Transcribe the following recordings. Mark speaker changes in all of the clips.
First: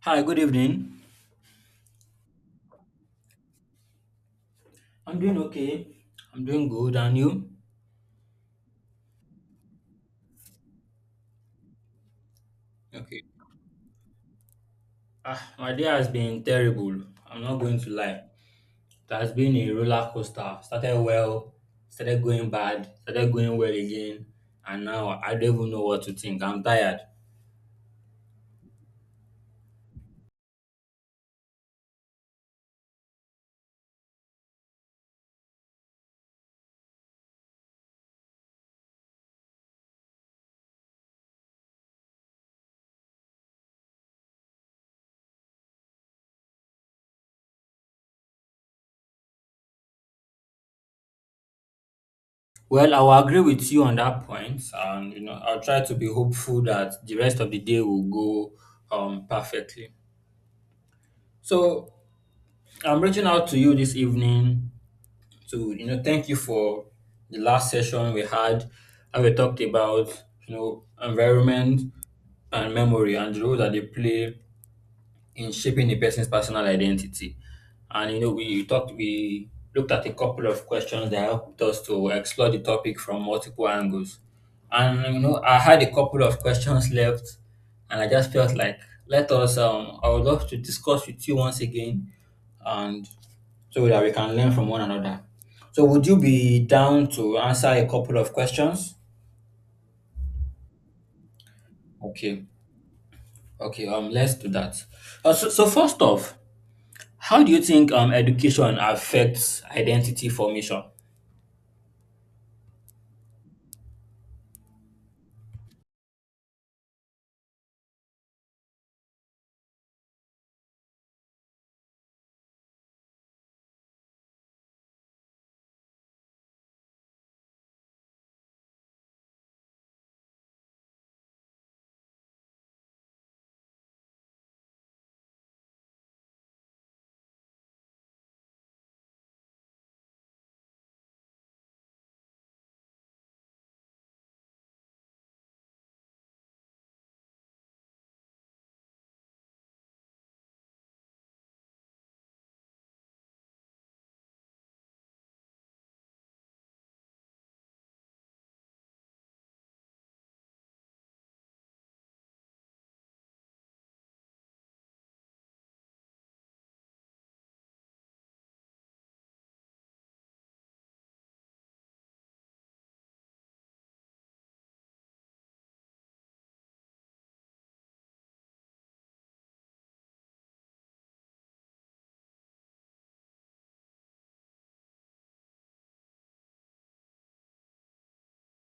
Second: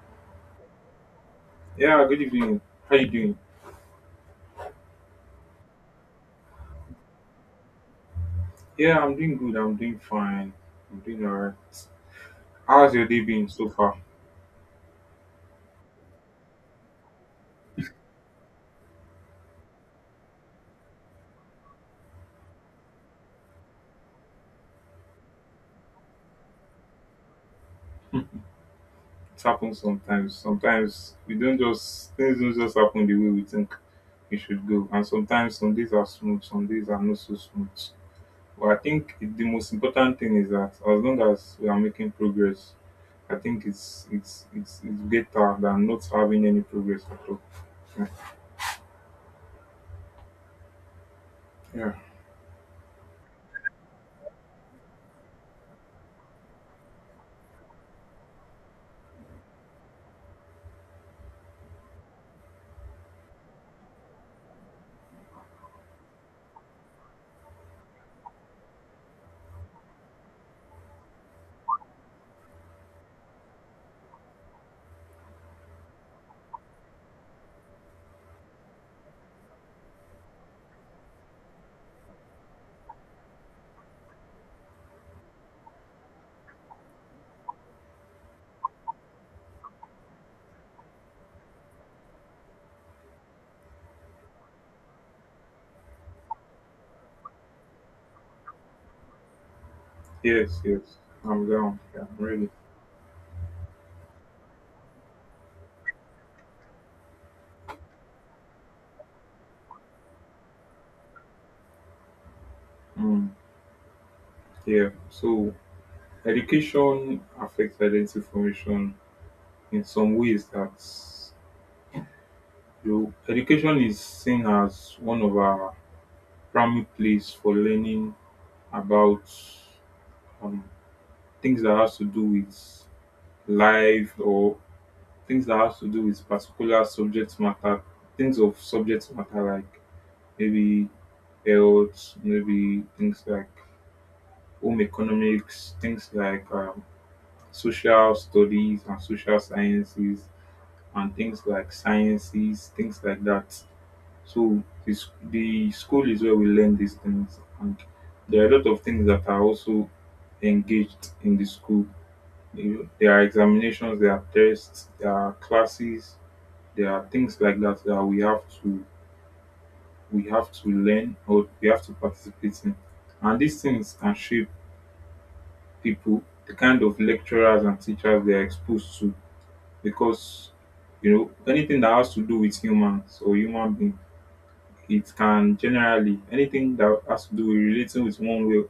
Speaker 1: Hi, good evening.
Speaker 2: Yeah, good evening. How you doing?
Speaker 1: I'm doing okay. I'm doing good, and you?
Speaker 2: Yeah, I'm doing good. I'm doing fine. I'm doing all right. How's your day
Speaker 1: Okay.
Speaker 2: been so far?
Speaker 1: My day has been terrible. I'm not going to lie. It has been a roller coaster. Started well, started going bad, started going well again, and now I don't even know what to think. I'm tired.
Speaker 2: It happens sometimes. Sometimes we don't just things don't just happen the way we think it should go. And sometimes some days are smooth, some days are not so smooth. But I think the most important thing is that as long as we are making progress, I think it's better than not having any progress at all. Yeah. Yeah.
Speaker 1: Well, I will agree with you on that point, and you know I'll try to be hopeful that the rest of the day will go perfectly. So I'm reaching out to you this evening. So, thank you for the last session we had, and we talked about, you know, environment and memory and the role that they play in shaping a person's personal identity. And you know, we looked at a couple of questions that helped us to explore the topic from multiple angles. And you know, I had a couple of questions left and I just felt like, let us, I would love to discuss with you once again, and so that we can learn from one another. So would you be down to answer a couple of questions?
Speaker 2: Yes. Yes. I'm down. Yeah. I'm
Speaker 1: Okay,
Speaker 2: ready.
Speaker 1: okay, let's do that. So first off, how do you think education affects identity formation?
Speaker 2: Mm. Yeah. So education affects identity formation in some ways that you education is seen as one of our primary place for learning about um, things that has to do with life or things that has to do with particular subject matter, things of subject matter like maybe health, maybe things like home economics, things like social studies and social sciences and things like sciences, things like that. So the school is where we learn these things, and there are a lot of things that are also engaged in the school. You know, there are examinations, there are tests, there are classes, there are things like that that we have to learn or we have to participate in, and these things can shape people, the kind of lecturers and teachers they are exposed to, because you know anything that has to do with humans or human beings it can generally anything that has to do with relating with one way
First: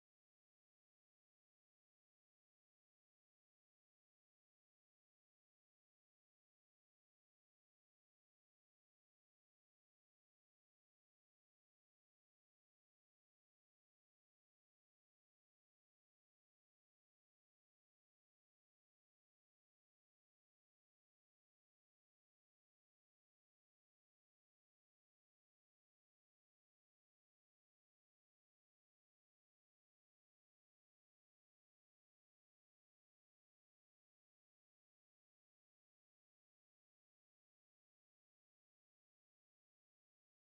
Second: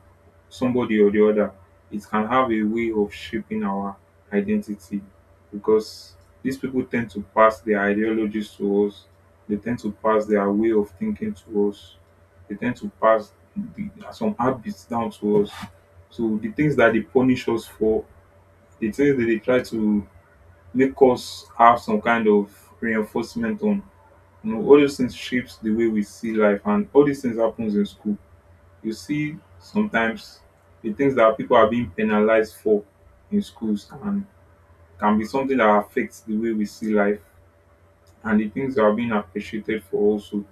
Speaker 2: somebody or the other it can have a way of shaping our identity because these people tend to pass their ideologies to us, they tend to pass their way of thinking to us, they tend to pass some habits down to us. So the things that they punish us for, the things that they try to make us have some kind of reinforcement on, you know, all those things shapes the way we see life, and all these things happens in school. You see sometimes the things that people are being penalized for in schools and can be something that affects the way we see life, and the things that are being appreciated for also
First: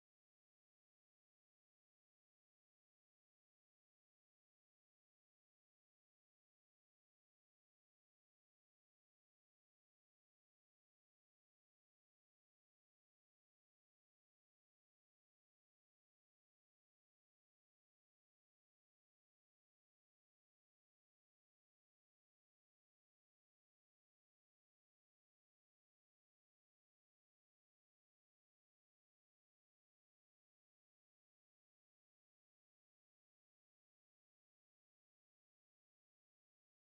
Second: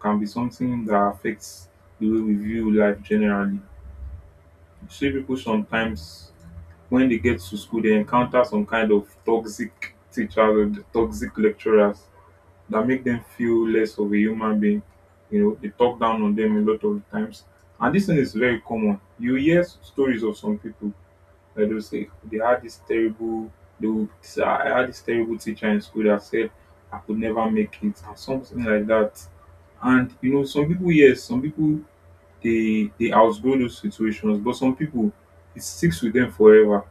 Speaker 2: can be something that affects the way we view life generally. You see people sometimes when they get to school they encounter some kind of toxic teachers or the toxic lecturers that make them feel less of a human being. You know, they talk down on them a lot of times. And this thing is very common. You hear stories of some people that they would say, I had this terrible teacher in school that said I could never make it and something like that. And you know, some people yes, some people they outgrow those situations, but some people it sticks with them forever,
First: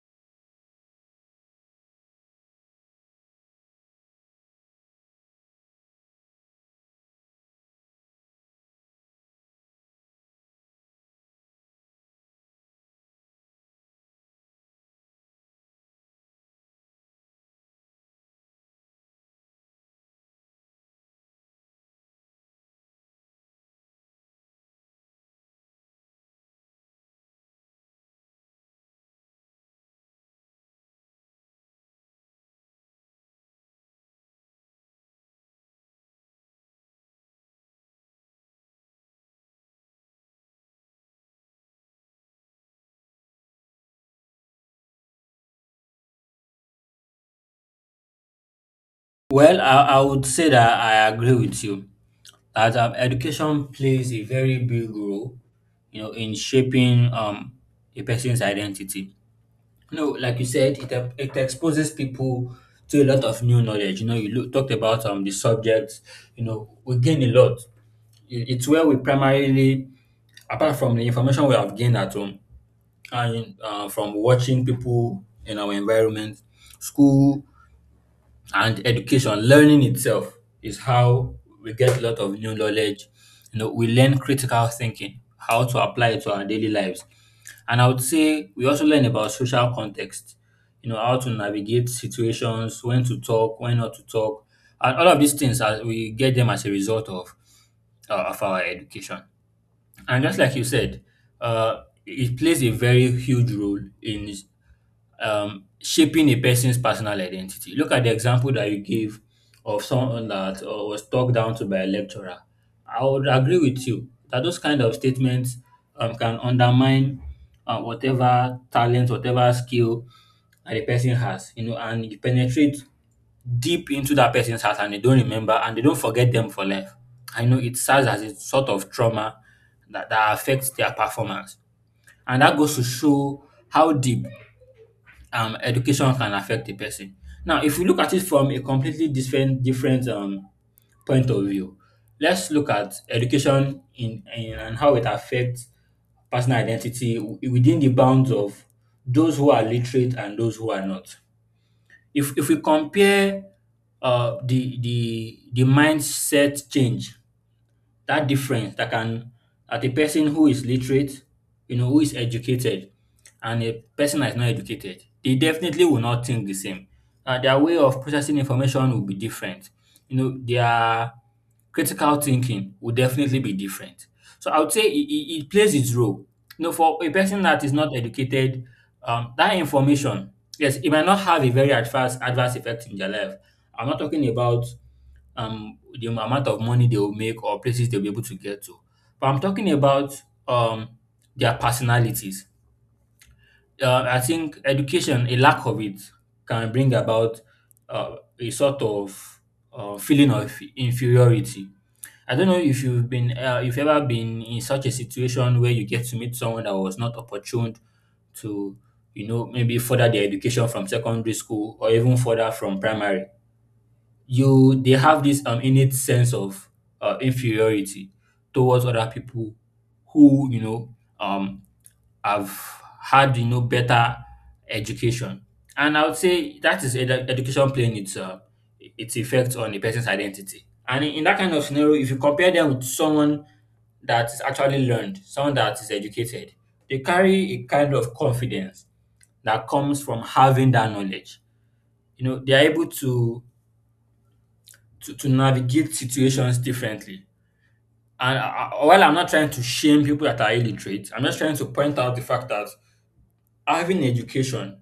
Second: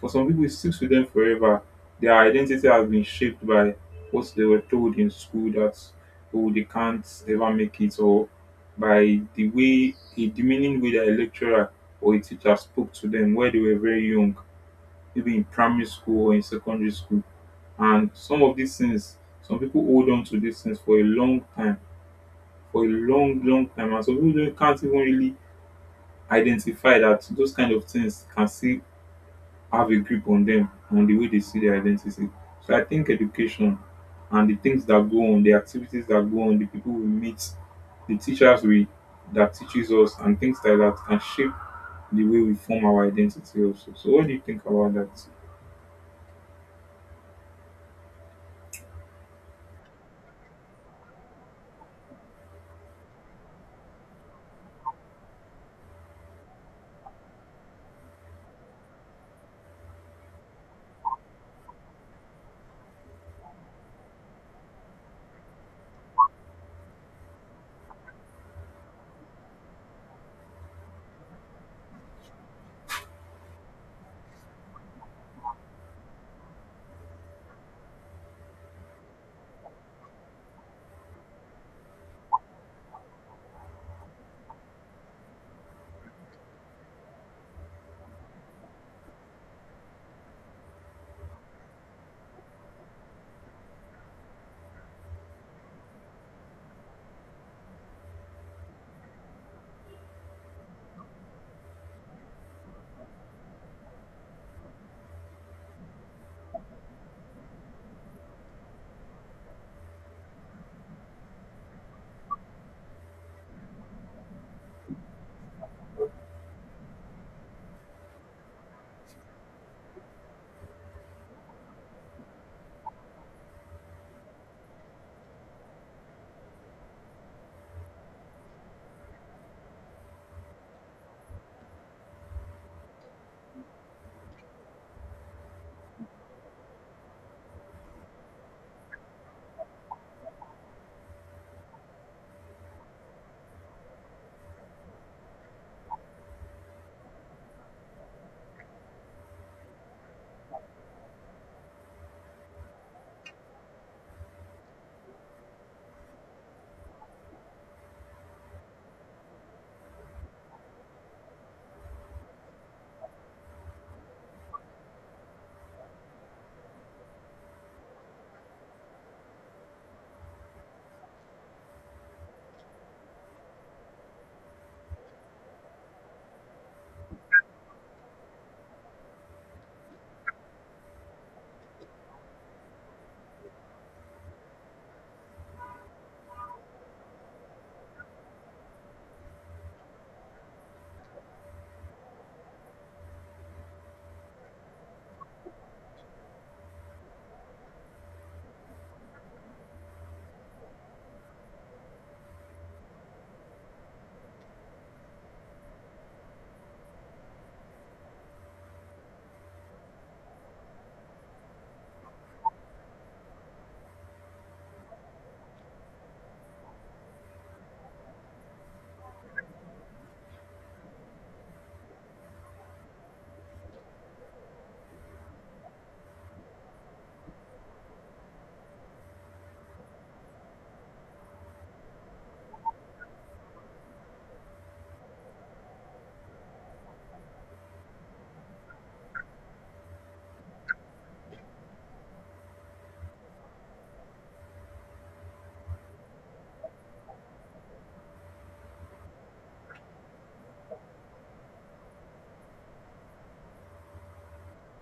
Speaker 2: for some people, it sticks with them forever. Their identity has been shaped by what they were told in school that, oh, they can't ever make it, or by the way, a demeaning way that a lecturer or a teacher spoke to them where they were very young, maybe in primary school or in secondary school. And some of these things, some people hold on to these things for a long time, for a long, long time. And some people can't even really identify that those kind of things can still have a grip on them on the way they see their identity. So I think education and the things that go on, the activities that go on, the people we meet, the teachers we that teaches us and things like that can shape the way we form our identity also. So what do you think about that?
Speaker 1: Well, I would say that I agree with you that education plays a very big role, you know, in shaping a person's identity. No, like you said, it exposes people to a lot of new knowledge. You know, you talked about the subjects. You know, we gain a lot. It's where we primarily, apart from the information we have gained at home and from watching people in our environment, school, and education learning itself is how we get a lot of new knowledge. You know, we learn critical thinking, how to apply it to our daily lives, and I would say we also learn about social context, you know, how to navigate situations, when to talk, when not to talk. And all of these things, as we get them as a result of of our education, and just like you said, it plays a very huge role in shaping a person's personal identity. Look at the example that you gave of someone that was talked down to by a lecturer. I would agree with you that those kind of statements can undermine whatever talent, whatever skill the person has, you know, and you penetrate deep into that person's heart and they don't remember and they don't forget them for life. I know it serves as a sort of trauma that affects their performance. And that goes to show how deep education can affect a person. Now, if we look at it from a completely different point of view, let's look at education in and how it affects personal identity within the bounds of those who are literate and those who are not. If we compare the mindset change, that difference that can, at a person who is literate, you know, who is educated, and a person that is not educated, they definitely will not think the same. Their way of processing information will be different. You know, their critical thinking will definitely be different. So I would say it plays its role. You know, for a person that is not educated, that information, yes, it might not have a very adverse effect in their life. I'm not talking about the amount of money they will make or places they'll be able to get to. But I'm talking about um their personalities. I think education, a lack of it, can bring about a sort of feeling of inferiority. I don't know if you've been, if you've ever been in such a situation where you get to meet someone that was not opportune to, you know, maybe further their education from secondary school or even further from primary. You, they have this innate sense of inferiority towards other people who, you know, um have had, you know, better education. And I would say that is education playing its effect on a person's identity. And in that kind of scenario, if you compare them with someone that is actually learned, someone that is educated, they carry a kind of confidence that comes from having that knowledge. You know, they are able to to navigate situations differently. And while I'm not trying to shame people that are illiterate, I'm just trying to point out the fact that having education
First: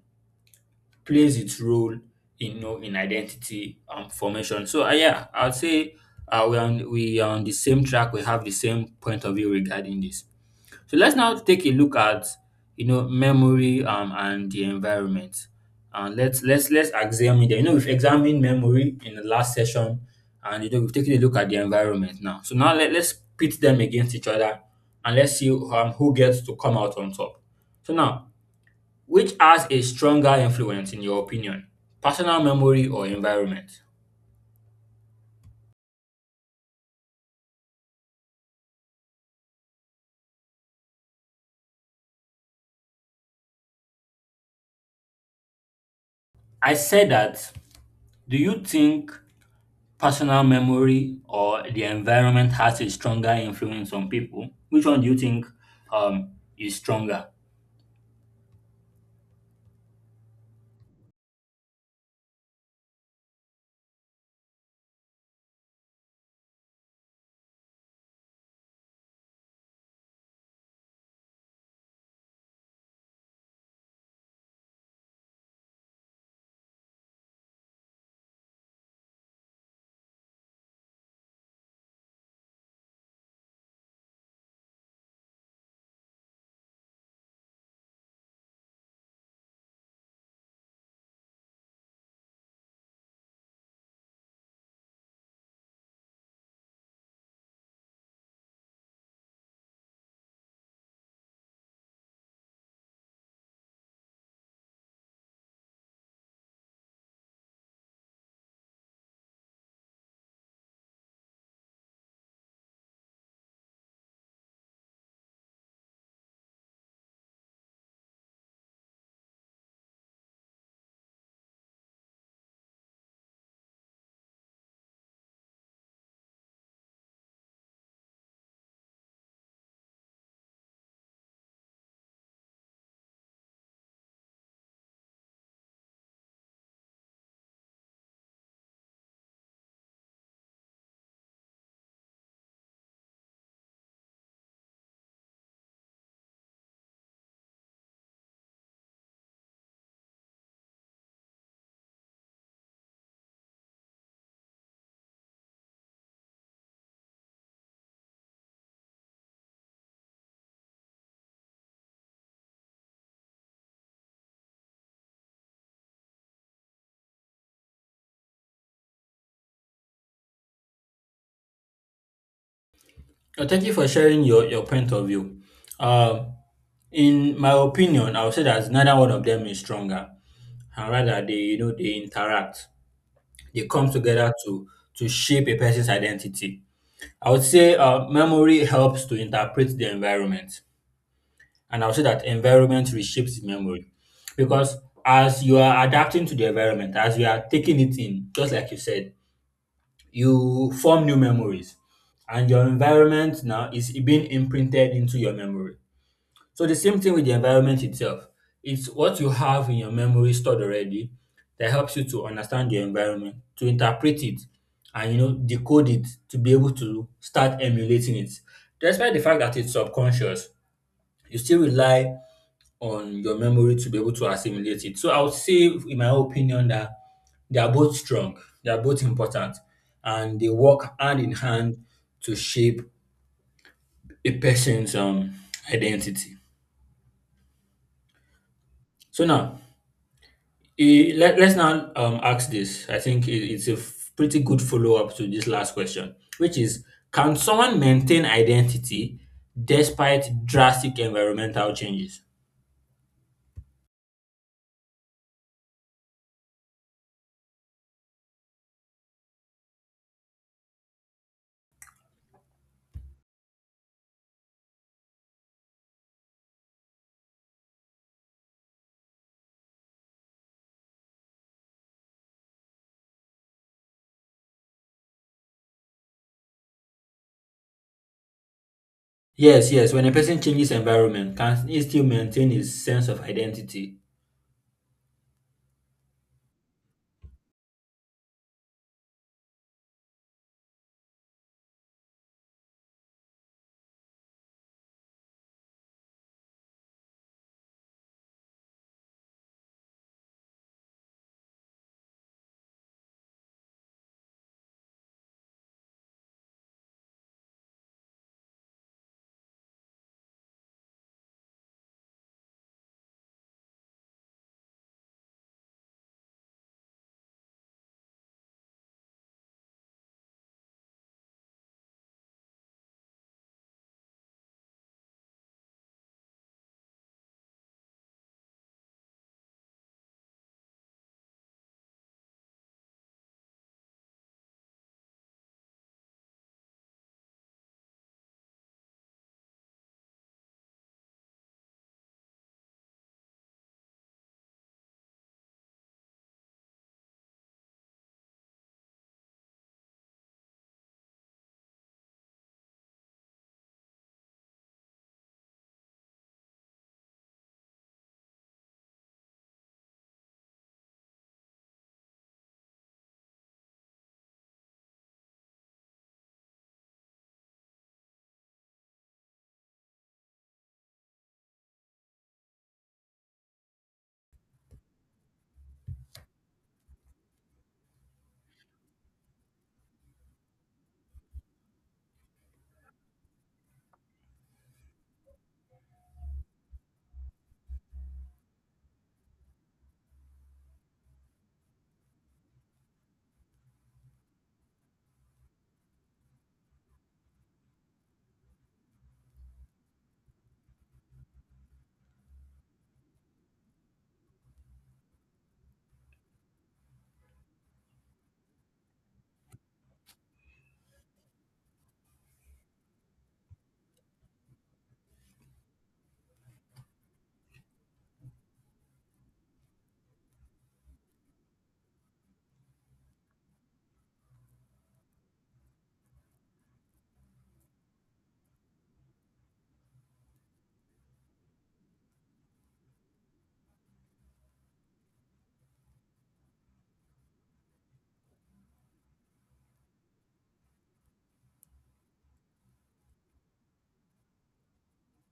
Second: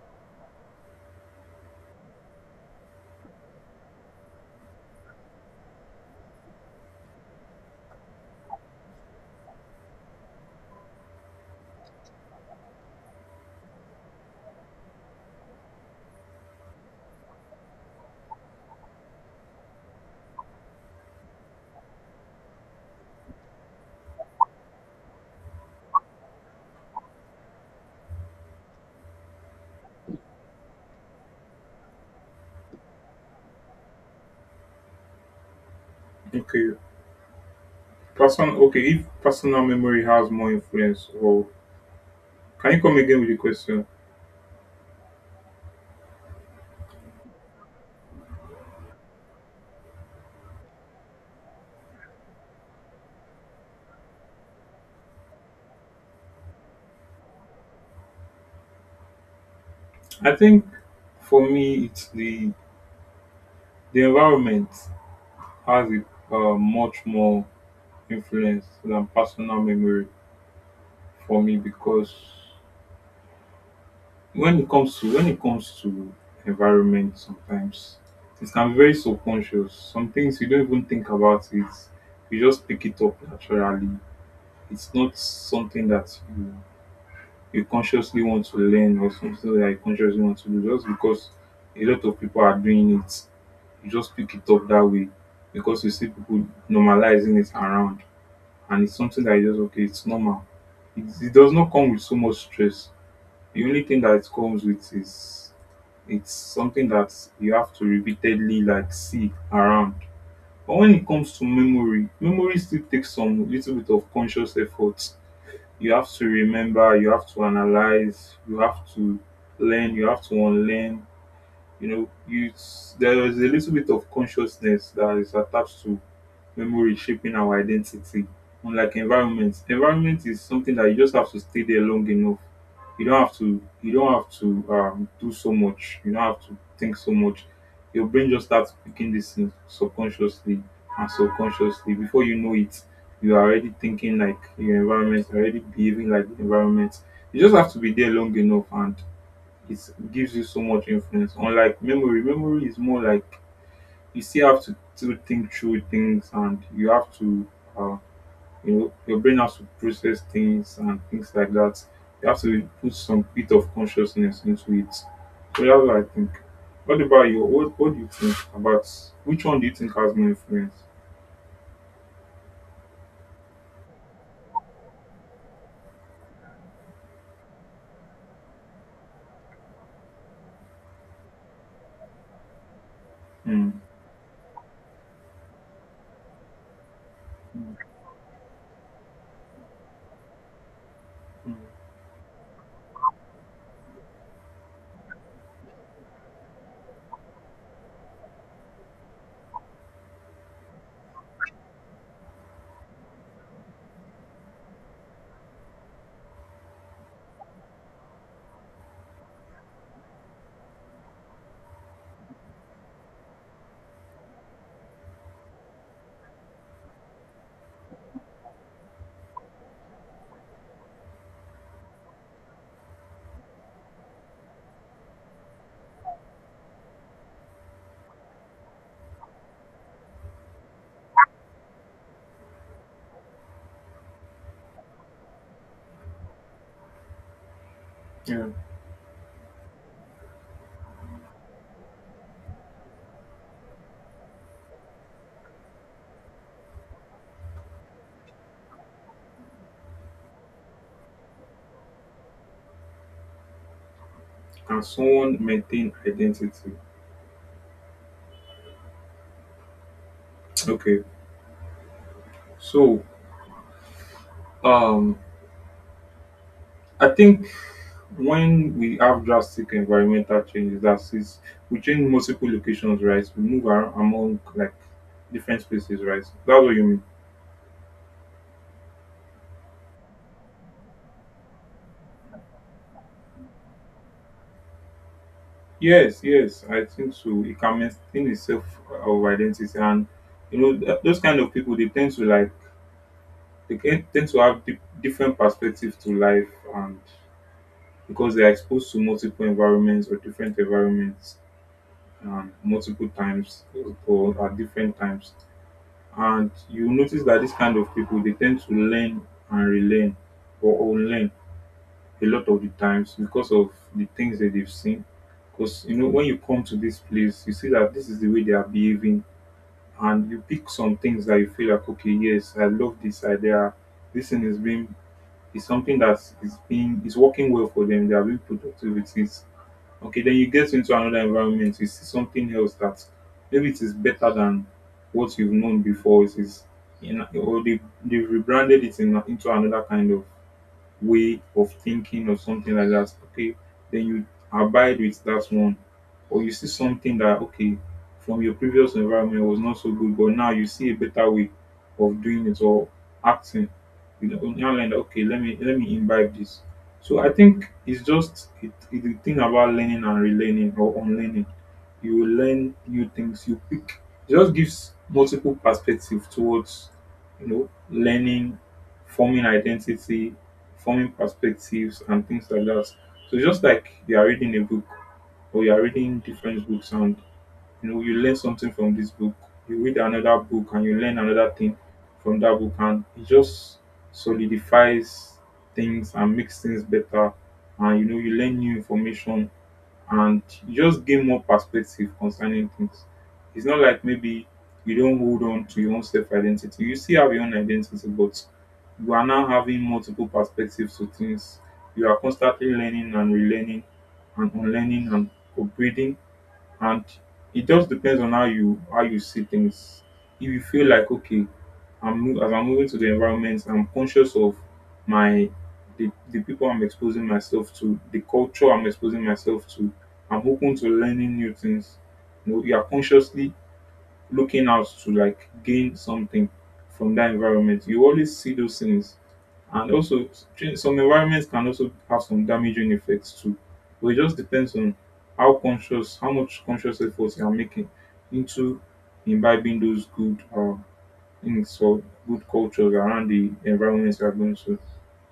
Speaker 1: plays its role in, you know, in identity formation. So yeah, I'd say we are on the same track. We have the same point of view regarding this. So let's now take a look at, you know, memory and the environment. And let's examine them. You know, we've examined memory in the last session, and you know we've taken a look at the environment now. So now, let's pit them against each other and let's see who gets to come out on top. So now, which has a stronger influence in your opinion? Personal memory or environment?
Speaker 2: Okay. Person okay, if personal memory has more influence or can you come again with the question?
Speaker 1: I said that, do you think personal memory or the environment has a stronger influence on people? Which one do you think um, is stronger?
Speaker 2: I think for me it's the environment has a much more influence than personal memory for me, because when it comes to environment sometimes it can be very subconscious, some things you don't even think about it, you just pick it up naturally. It's not something that you consciously want to learn or something that you consciously want to do just because a lot of people are doing it, you just pick it up that way because you see people normalizing it around, and it's something that you just okay it's normal. It does not come with so much stress. The only thing that it comes with is it's something that you have to repeatedly like see around. But when it comes to memory, memory still takes some little bit of conscious effort. You have to remember, you have to analyze, you have to learn, you have to unlearn. You know, you, there is a little bit of consciousness that is attached to memory shaping our identity. Unlike environment, environment is something that you just have to stay there long enough. You don't have to. You don't have to do so much. You don't have to think so much. Your brain just starts picking this thing subconsciously and subconsciously. Before you know it, you are already thinking like your environment, already behaving like the environment. You just have to be there long enough, and it gives you so much influence. Unlike memory, memory is more like you still have to still think through things and you have to uh, you know your brain has to process things and things like that, you have to put some bit of consciousness into it. So that's what I think. What about you? What do you think about which one do you think has more influence?
Speaker 1: Thank you for sharing your point of view. Um, in my opinion, I would say that neither one of them is stronger, and rather they, you know, they interact, they
Speaker 2: Hmm.
Speaker 1: come together to shape a person's identity. I would say memory helps to interpret the environment.
Speaker 2: Mm.
Speaker 1: And I'll say that environment reshapes memory, because as you are adapting to the environment, as you are taking it in, just like you said, you form new memories and your environment now is being imprinted into your memory. So the same thing with the environment itself. It's what you have in your memory stored already that helps you to understand your environment, to interpret it, and you know decode it to be able to start emulating it. Despite the fact that it's subconscious, you still rely on your memory to be able to assimilate it. So I would say, in my opinion, that they are both strong, they are both important, and they work hand in hand to shape a person's identity.
Speaker 2: Yeah.
Speaker 1: So now, let's now ask this. I think it's a pretty good follow up to this last question, which is, can someone maintain identity despite drastic environmental changes?
Speaker 2: Can someone maintain identity? Okay. So, um, I think when we have drastic environmental changes, that is, we change multiple locations, right? We move around among like different spaces, right? That's what you mean.
Speaker 1: Yes, yes. When a person changes environment, can he still maintain his sense of identity?
Speaker 2: Yes, yes, I think so. It can maintain itself of identity, and you know those kind of people they tend to like tend to have different perspectives to life, and because they are exposed to multiple environments or different environments, multiple times or at different times. And you notice that this kind of people they tend to learn and relearn or unlearn a lot of the times because of the things that they've seen. Because you know, when you come to this place, you see that this is the way they are behaving, and you pick some things that you feel like, okay, yes, I love this idea. This thing is being is something that is being is working well for them. They are being productive with it. Okay, then you get into another environment, you see something else that maybe it is better than what you've known before. It is, in, or they, they've rebranded it in, into another kind of way of thinking or something like that, okay, then you abide with that one. Or you see something that, okay, from your previous environment was not so good, but now you see a better way of doing it or acting. You know, now like, okay, let me imbibe this. So I think it's just the thing about learning and relearning or unlearning. You learn new things. You pick. It just gives multiple perspective towards you know learning, forming identity, forming perspectives and things like that. So just like you are reading a book or you are reading different books and you know you learn something from this book, you read another book and you learn another thing from that book, and it just solidifies things and makes things better, and you know you learn new information and you just gain more perspective concerning things. It's not like maybe you don't hold on to your own self-identity, you still have your own identity, but you are now having multiple perspectives to things, you are constantly learning and relearning and unlearning and upgrading, and it just depends on how you see things. If you feel like okay, as I'm moving to the environment, I'm conscious of my the people I'm exposing myself to, the culture I'm exposing myself to, I'm open to learning new things, you know you are consciously looking out to like gain something from that environment. You always see those things. And also, some environments can also have some damaging effects too. But it just depends on how conscious, how much conscious efforts you are making into imbibing those good things or good cultures around the environments you are going to.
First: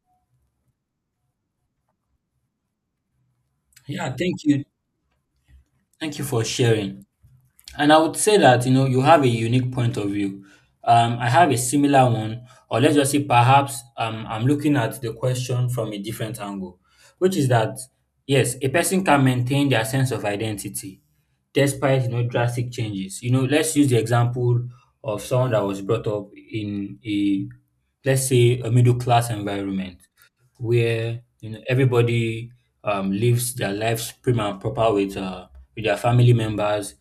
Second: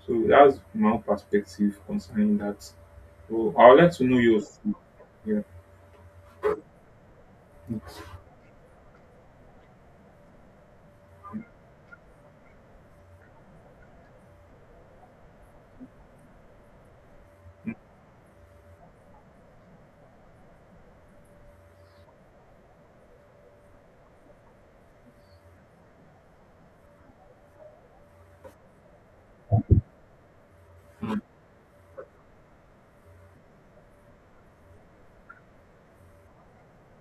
Speaker 2: So that's my own perspective concerning that. So I would like to
Speaker 1: Yeah,
Speaker 2: know
Speaker 1: thank
Speaker 2: yours
Speaker 1: you.
Speaker 2: too. Yeah.
Speaker 1: Thank you for sharing. And I would say that, you know, you have a unique point of view. I have a similar one, or let's just say perhaps I'm looking at the question from a different angle, which is that, yes, a person can maintain their sense of identity despite, you know, drastic changes. You know, let's use the example of someone that was brought up in a, let's say, a middle class environment,
Speaker 2: Mm.
Speaker 1: where you know everybody lives their lives prim and proper with their family members.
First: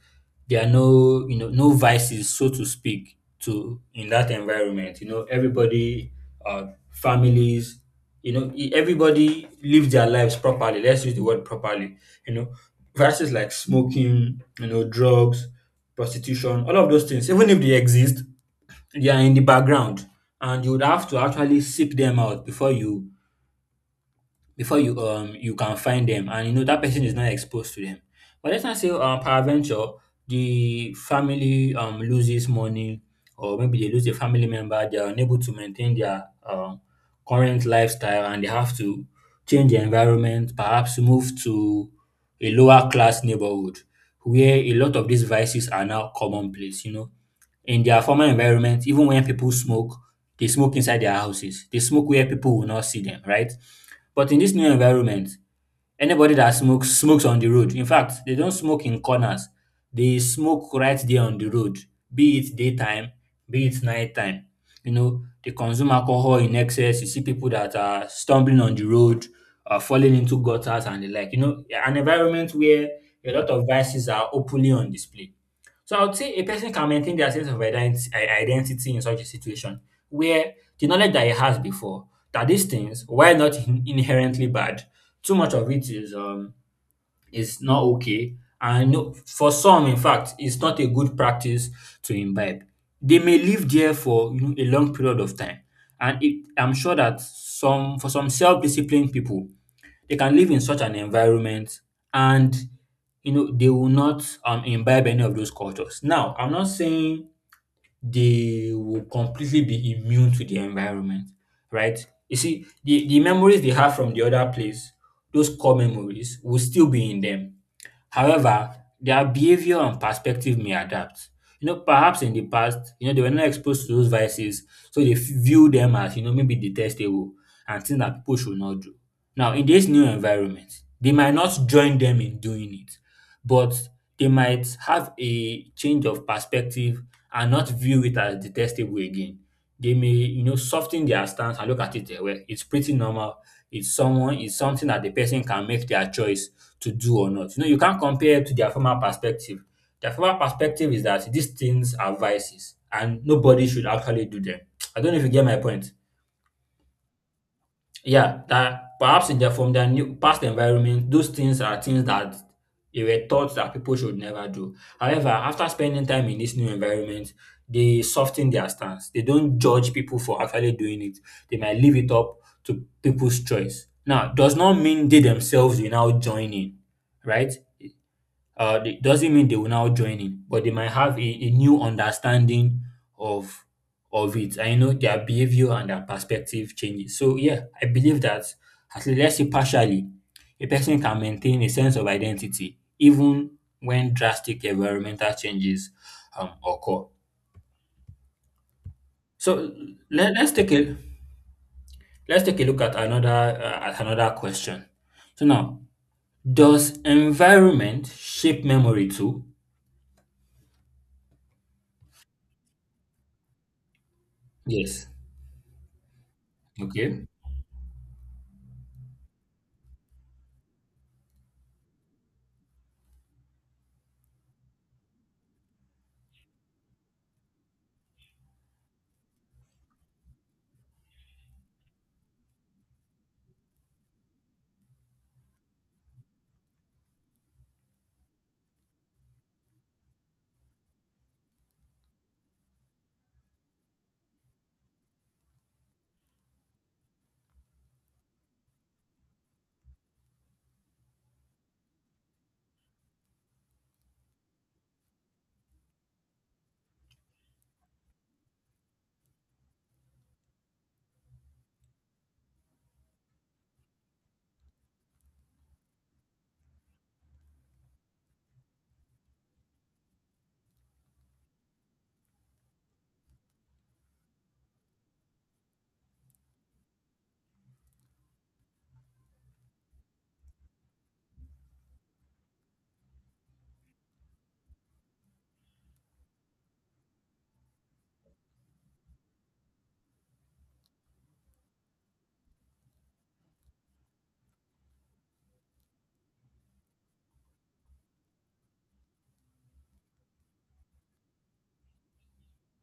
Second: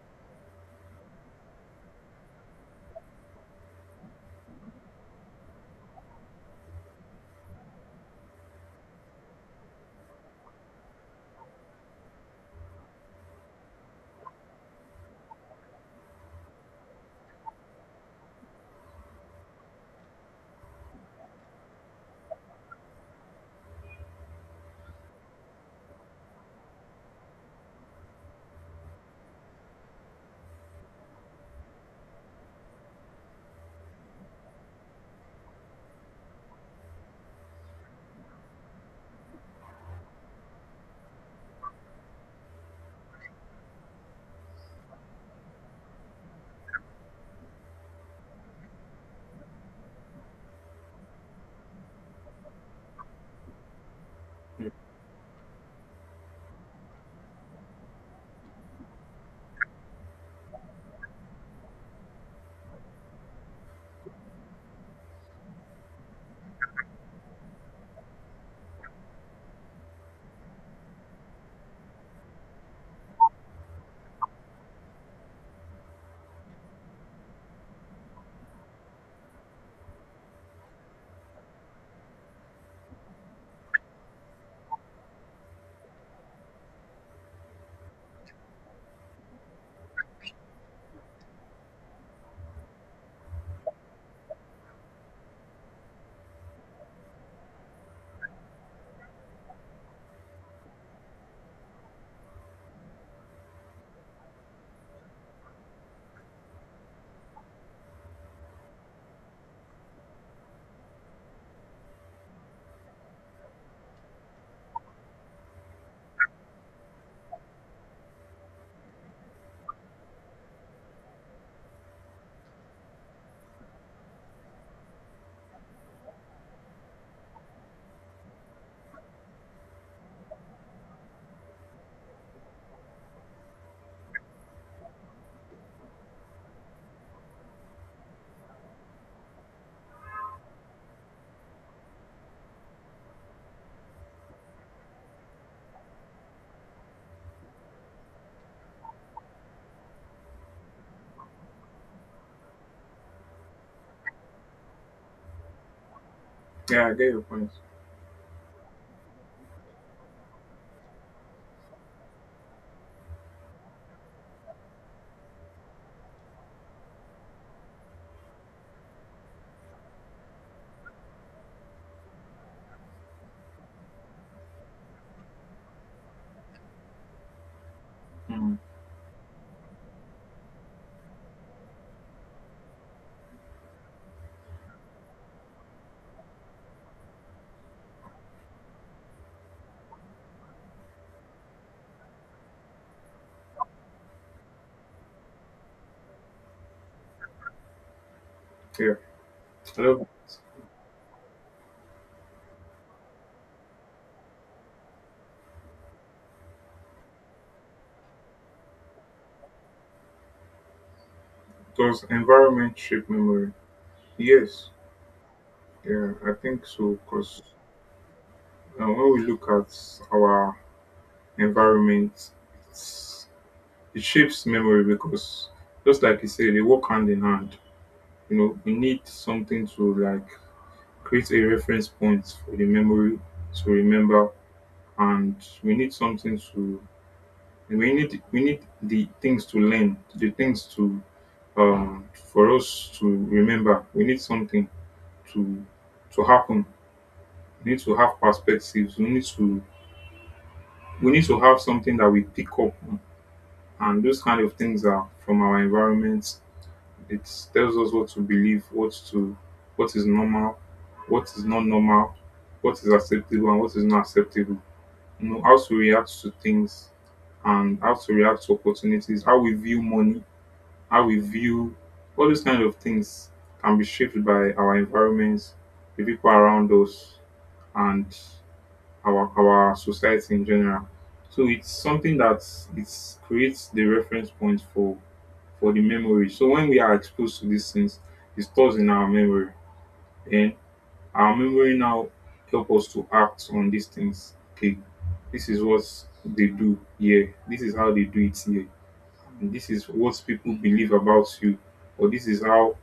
Speaker 1: There are no, you know, no vices, so to speak, to in that environment. You know everybody, families. You know everybody lives their lives properly. Let's use the word properly. You know, vices like smoking, you know, drugs, prostitution, all of those things. Even if they exist, they are in the background, and you would have to actually seek them out before you, before you, you can find them, and you know that person is not exposed to them. But let's not say peradventure the family loses money, or maybe they lose a family member. They are unable to maintain their current lifestyle and they have to change their environment, perhaps move to a lower class neighborhood where a lot of these vices are now commonplace. You know, in their former environment, even when people smoke, they smoke inside their houses, they smoke where people will not see them, right? But in this new environment, anybody that smokes, smokes on the road. In fact, they don't smoke in corners. They smoke right there on the road, be it daytime, be it nighttime. You know, they consume alcohol in excess. You see people that are stumbling on the road, falling into gutters and the like. You know, an environment where a lot of vices are openly on display. So I would say a person can maintain their sense of identity in such a situation where the knowledge that he has before that these things, while not inherently bad, too much of it is is not okay, and no, for some, in fact, it's not a good practice to imbibe. They may live there for a long period of time, and I'm sure that some for some self-disciplined people, they can live in such an environment and you know they will not imbibe any of those cultures. Now, I'm not saying they will completely be immune to the environment, right? You see, the memories they have from the other place, those core memories will still be in them. However, their behavior and perspective may adapt. You know, perhaps in the past, you know, they were not exposed to those vices, so they view them as, you know, maybe detestable and things that people should not do. Now, in this new environment, they might not join them in doing it, but they might have a change of perspective and not view it as detestable again. They may, you know, soften their stance and look at it. Well, it's pretty normal, it's something that the person can make their choice to do or not. You know, you can't compare to their former perspective. Their former perspective is that these things are vices and nobody should actually do them. I don't know if you get my point.
Speaker 2: Yeah, I get your point.
Speaker 1: Yeah, that perhaps in their new past environment, those things are things that they were taught that people should never do. However, after spending time in this new environment, they soften their stance. They don't judge people for actually doing it. They might leave it up to people's choice. Now, does not mean they themselves will now join in, right?
Speaker 2: Mm.
Speaker 1: It doesn't mean they will now join in, but they might have a new understanding of of it. I know their behavior and their perspective changes. So yeah, I believe that, at least let's say partially, a person can maintain a sense of identity even when drastic environmental changes occur.
Speaker 2: Yeah.
Speaker 1: So
Speaker 2: I love.
Speaker 1: let, us take a let's take a look at another question. So now, does environment shape memory too?
Speaker 2: Does environment shape memory? Yes,
Speaker 1: Yes.
Speaker 2: yeah, I think so.
Speaker 1: Okay.
Speaker 2: Because when we look at our environment, it's, it shapes memory because just like you said, they work hand in hand. You know, we need something to like create a reference point for the memory to remember, and we need something to we need the things to learn, the things to for us to remember. We need something to to happen. We need to have perspectives. We need to have something that we pick up on. And those kind of things are from our environment. It tells us what to believe, what is normal, what is not normal, what is acceptable and what is not acceptable. You know, how to react to things and how to react to opportunities, how we view money, how we view all these kind of things can be shaped by our environments, the people around us and our society in general. So it's something that it creates the reference point for the memory. So when we are exposed to these things, it stores in our memory, and our memory now help us to act on these things. Okay, this is what they do here. This is how they do it here. This is what people believe about you, or this is how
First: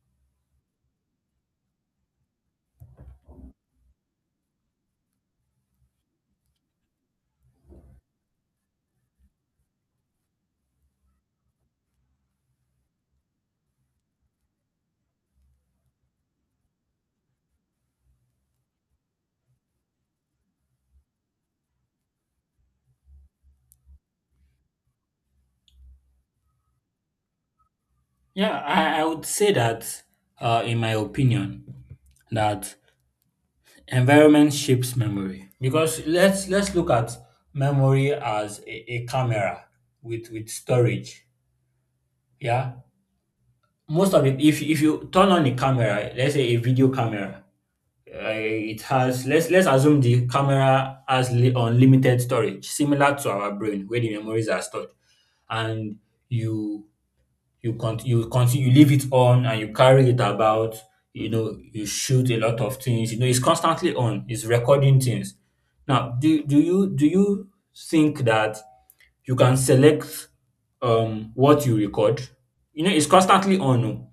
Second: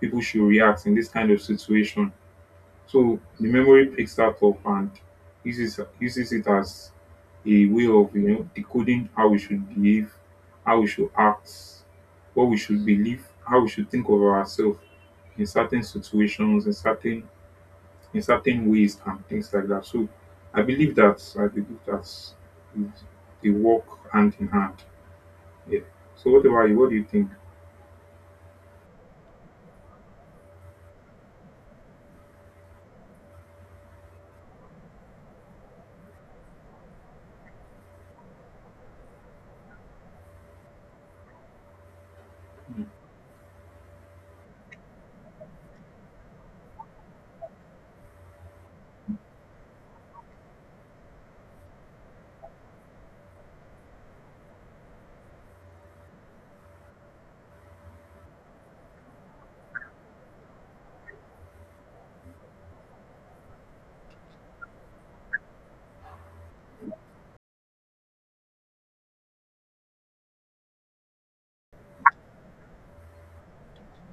Speaker 2: people should react in this kind of situation. So the memory picks that up and uses it as a way of, you know, decoding how we should behave, how we should act, what we should believe, how we should think of ourselves in certain situations, in certain ways and things like that. So I believe that they work hand in hand. Yeah. So what about you? What do you think?
Speaker 1: Yeah, I would say that, in my opinion, that environment shapes memory because let's look at memory as a camera with storage. Yeah, most of it. If you turn on a camera, let's say a video camera, it has let's assume the camera has unlimited storage, similar to our brain where the memories are stored, and you You continue, you leave it on and you carry it about. You know, you shoot a lot of things. You know, it's constantly on. It's recording things. Now, do you think that you can select what you record? You know, it's constantly on. Oh.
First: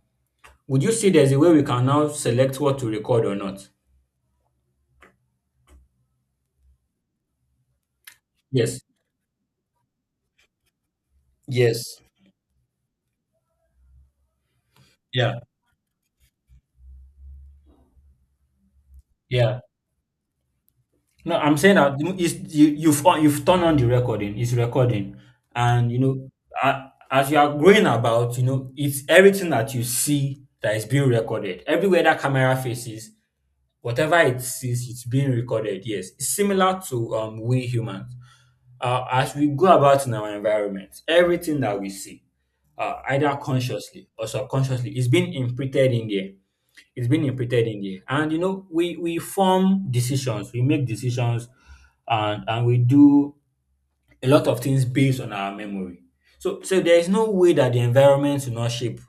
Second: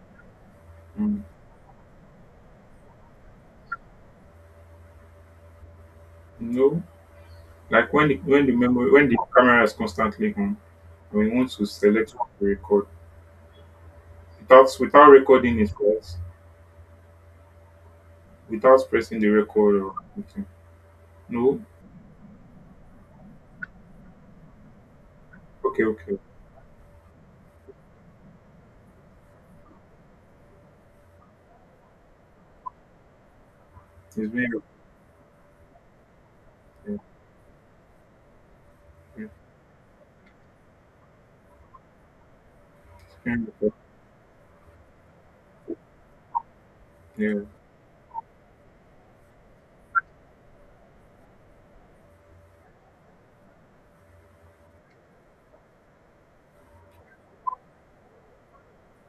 Speaker 1: Would you say
Speaker 2: Mm.
Speaker 1: there's a way we can now select what to record or not?
Speaker 2: No, like
Speaker 1: Yes.
Speaker 2: when the camera is constantly on, and we want to
Speaker 1: Yes.
Speaker 2: select what to record. Without
Speaker 1: Yeah.
Speaker 2: recording it first, without pressing the
Speaker 1: Yeah.
Speaker 2: record or anything.
Speaker 1: No, I'm
Speaker 2: No?
Speaker 1: saying that you know, you, you've on, you've turned on the recording. It's recording,
Speaker 2: Okay,
Speaker 1: and you
Speaker 2: okay.
Speaker 1: know, as you are going about, you know, it's everything that you see that is being recorded. Everywhere that camera faces,
Speaker 2: It's
Speaker 1: whatever
Speaker 2: been
Speaker 1: it
Speaker 2: recorded.
Speaker 1: sees, it's being recorded. Yes, it's similar to we humans.
Speaker 2: Yeah,
Speaker 1: As we go about in our environment, everything that we see,
Speaker 2: it's
Speaker 1: either
Speaker 2: been recorded.
Speaker 1: consciously or subconsciously, is being imprinted in there it's been
Speaker 2: Yeah,
Speaker 1: imputed in there, and you know we form decisions, we make decisions and we do a lot of things based on our memory, so so there is no way that the environment will not shape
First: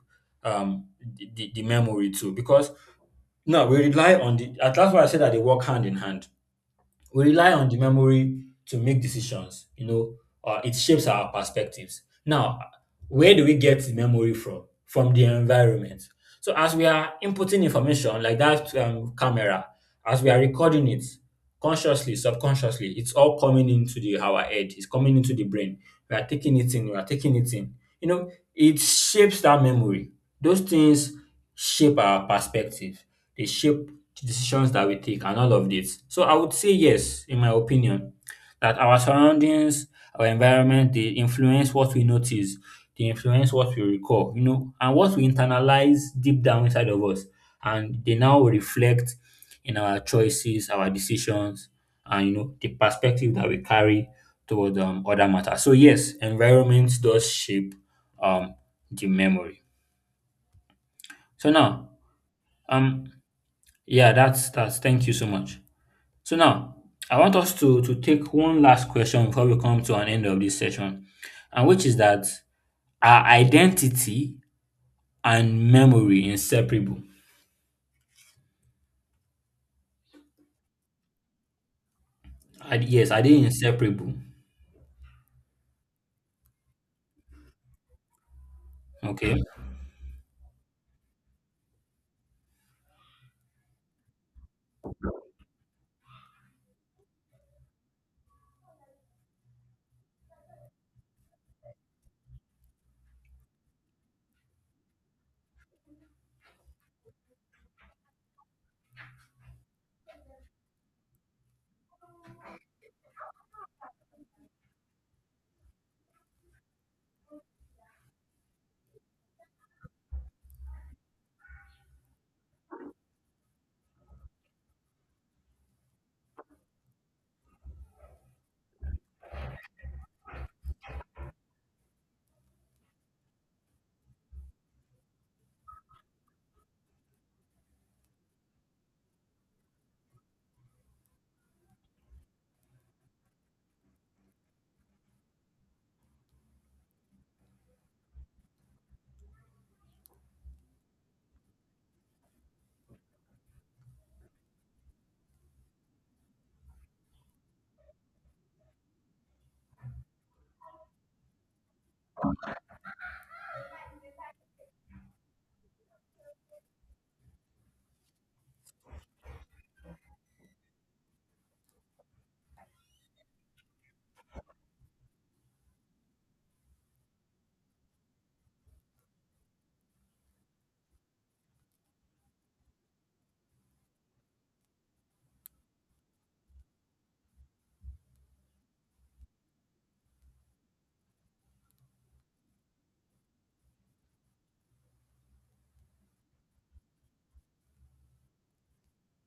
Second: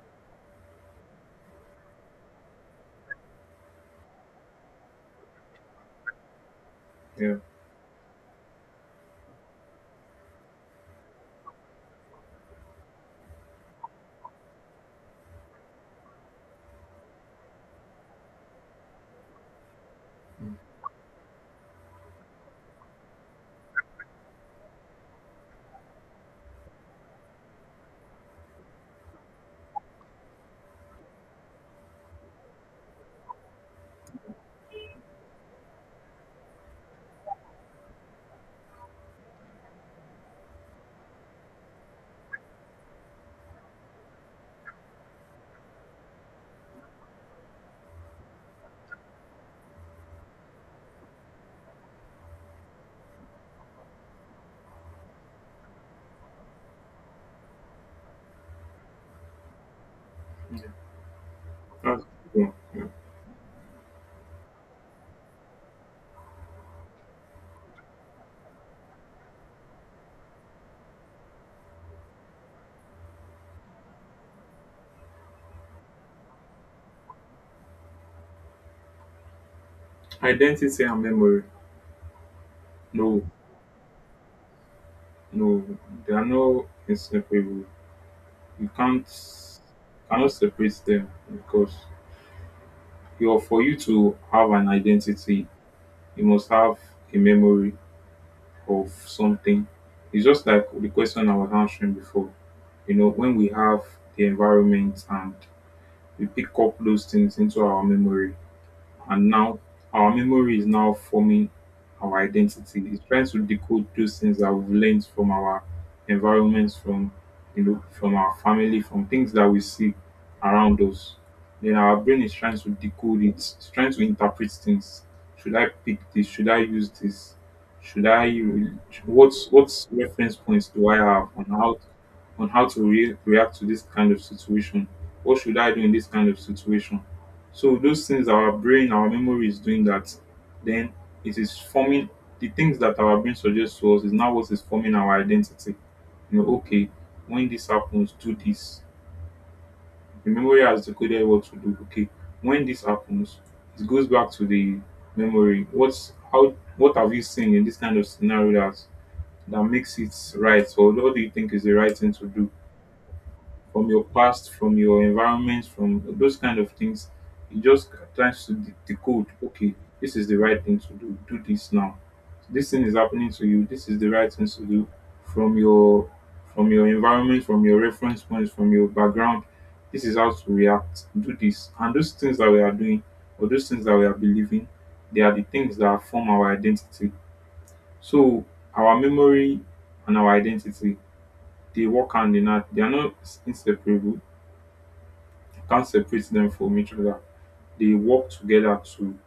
Speaker 1: um the memory too. Because no, we rely on the, that's why I said that they work hand in hand, we
Speaker 2: yeah.
Speaker 1: rely on the memory to make decisions, you know, it shapes our perspectives. Now where do we get the memory from? From the environment. So as we are inputting information like that camera, as we are
Speaker 2: Mm,
Speaker 1: recording it, consciously subconsciously, it's all coming into the our head, it's coming into the brain, we are taking it in, we are taking it in, you know it shapes that memory. Those things shape our perspective, they shape the decisions that we take and all of this. So I would say yes, in my opinion, that our surroundings, our environment, they influence what we notice, they influence what we recall, you know, and what we internalize deep down inside of us. And they now reflect in our choices, our decisions, and you know, the perspective that we carry toward other matters. So yes, environment does shape um the memory.
Speaker 2: yeah.
Speaker 1: So
Speaker 2: That's a
Speaker 1: now,
Speaker 2: good one. Yeah.
Speaker 1: um yeah, that's thank you so much. So now I want us to take one last question before we come to an end of this session, and which is that are identity and memory inseparable?
Speaker 2: Identity and memory.
Speaker 1: Yes, are
Speaker 2: No,
Speaker 1: they inseparable?
Speaker 2: no. They are no inseparable. You can't
Speaker 1: Okay.
Speaker 2: Cannot separate them because you for you to have an identity, you must have a memory of something. It's just like the question I was answering before. You know, when we have the environment and we pick up those things into our memory, and now our memory is now forming our identity. It's trying to decode those things that we've learned from our environments, from, you know, from our family, from things that we see around us. Then our brain is trying to decode it. It's trying to interpret things. Should I pick this? Should I use this? Should I? re- what's reference points do I have on how to react to this kind of situation? What should I do in this kind of situation? So those things our brain, our memory is doing that, then it is forming the things that our brain suggests to us is now what is forming our identity. You know, okay, when this happens, do this. The memory has decoded what to do. Okay, when this happens, it goes back to the memory. What have you seen in this kind of scenario that makes it right? Or what do you think is the right thing to do? From your past, from your environment, from those kind of things. It just tries to decode, okay, this is the right thing to do. Do this now. This thing is happening to you. This is the right thing to do from your environment, from your reference points, from your background. This is how to react. Do this. And those things that we are doing or those things that we are believing, they are the things that form our identity. So our memory and our identity, they work hand in hand. They are not inseparable, you can't separate them from each other. They work together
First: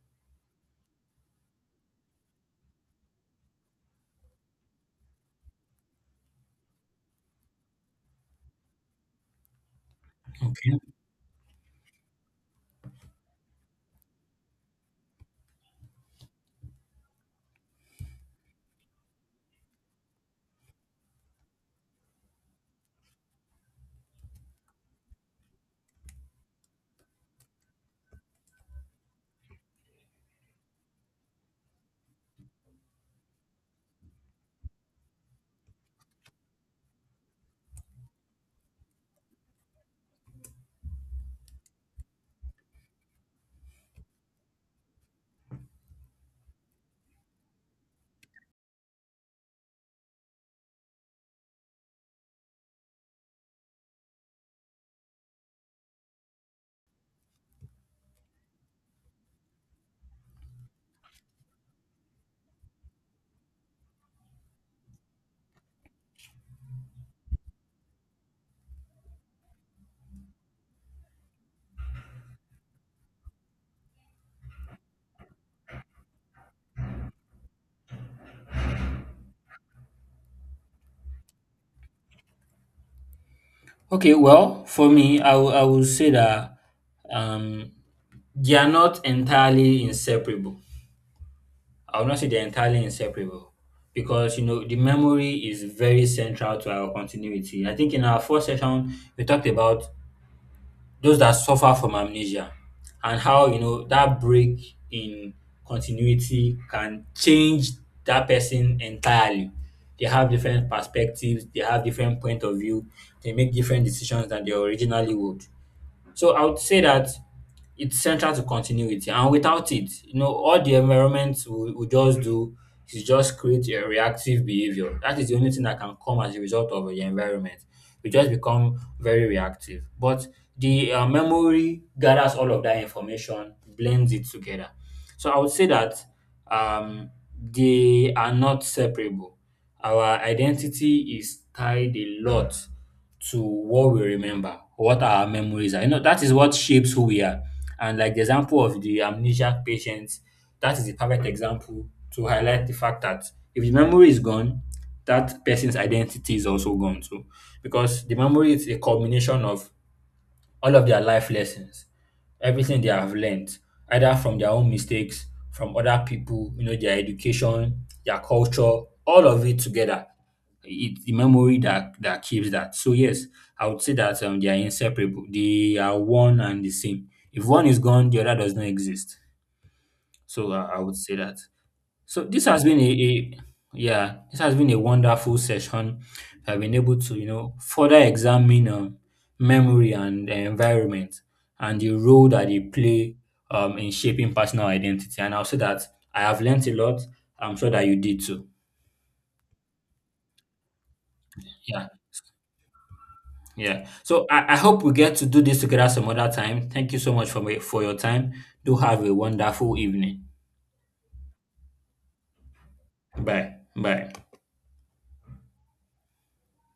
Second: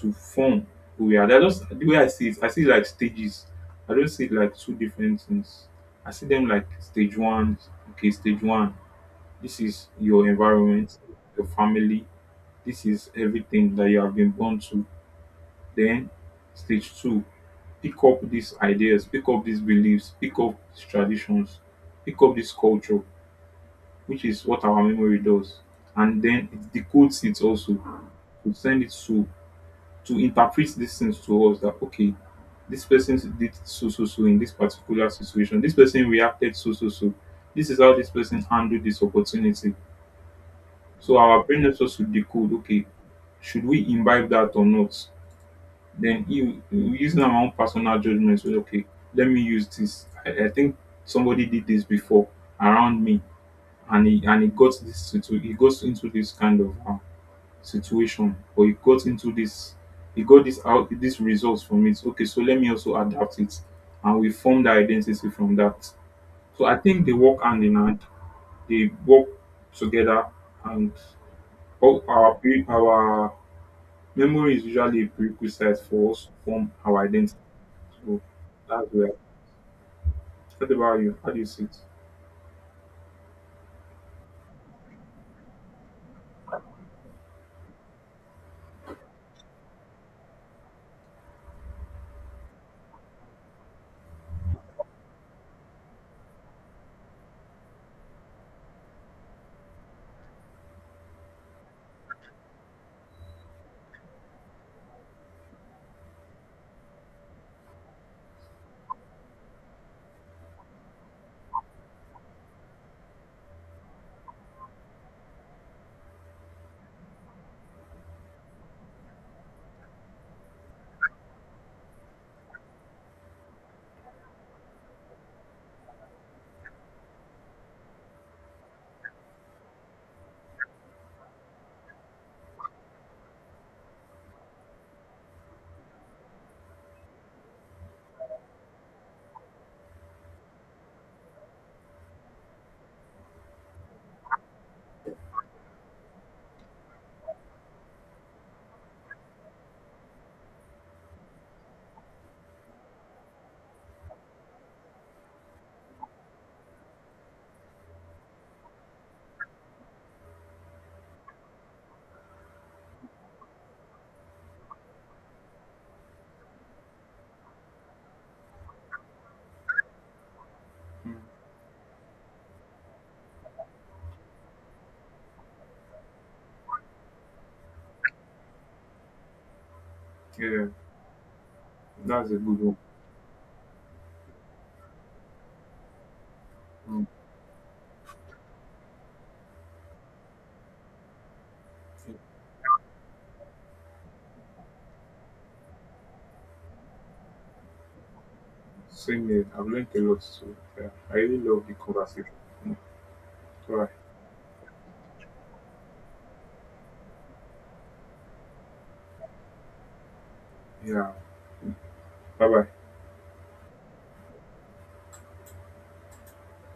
Speaker 2: to form who we are. They're just the way I see it like stages. I don't see it like two different things. I see them like stage one, okay, stage one. This is your
Speaker 1: Okay.
Speaker 2: environment, your family. This is everything that you have been born to. Then stage two, pick up these ideas, pick up these beliefs, pick up these traditions, pick up this culture, which is what our memory does. And then it decodes it also, we send it to interpret these things to us that okay, this person did so so so in this particular situation. This person reacted so so so. This is how this person handled this opportunity. So our brain helps us to decode, okay, should we imbibe that or not? Then you using our own personal judgment, so okay, let me use this. I think somebody did this before around me and he got this he goes into this kind of situation, but he got this out, this results from it, okay, so let me also adapt it, and we form that identity from that. So I think they work hand in hand, they work together. And all our memory is usually a prerequisite for us to form our identity. So that's where. What about you, how do you see it?
Speaker 1: Okay. Well, for me, I will say that um they are not entirely inseparable. I would not say they're entirely inseparable because you know the memory is very central to our continuity. I think in our first session we talked about those that suffer from amnesia and how you know that break in continuity can change that person entirely. They have different perspectives, they have different point of view, they make different decisions than they originally would. So I would say that it's central to continuity, and without it you know all the environment will just do is just create a reactive behavior. That is the only thing that can come as a result of the environment. We just become very reactive, but the memory gathers all of that information, blends it together. So I would say that um, they are not separable. Our identity is tied a lot to what we remember, what our memories are. You know, that is what shapes who we are. And like the example of the amnesia patients, that is the perfect example to highlight the fact that if the memory is gone, that person's identity is also gone too. Because the memory is a culmination of all of their life lessons, everything they have learned, either from their own mistakes, from other people, you know, their education, their culture, all of it together. It's the
Speaker 2: Mm,
Speaker 1: memory that keeps that. So yes, I would say that they are inseparable. They are one and the same. If one is gone, the other does not exist. So
Speaker 2: yeah,
Speaker 1: I would say that. So
Speaker 2: that's a
Speaker 1: this
Speaker 2: good
Speaker 1: has
Speaker 2: one.
Speaker 1: been a yeah, this has been a wonderful session. I've been able
Speaker 2: Mm.
Speaker 1: to you know further examine memory and the environment and the role that they play in shaping personal identity. And I'll say that I have learnt a lot. I'm sure that you did too.
Speaker 2: Same here, I've learned a lot. So yeah, I really love the
Speaker 1: Yeah,
Speaker 2: conversation. Mm. All
Speaker 1: yeah.
Speaker 2: right.
Speaker 1: So I hope we get to do this together some other time. Thank you so much for for your time. Do have a wonderful evening.
Speaker 2: Yeah. Bye bye.
Speaker 1: Bye. Bye.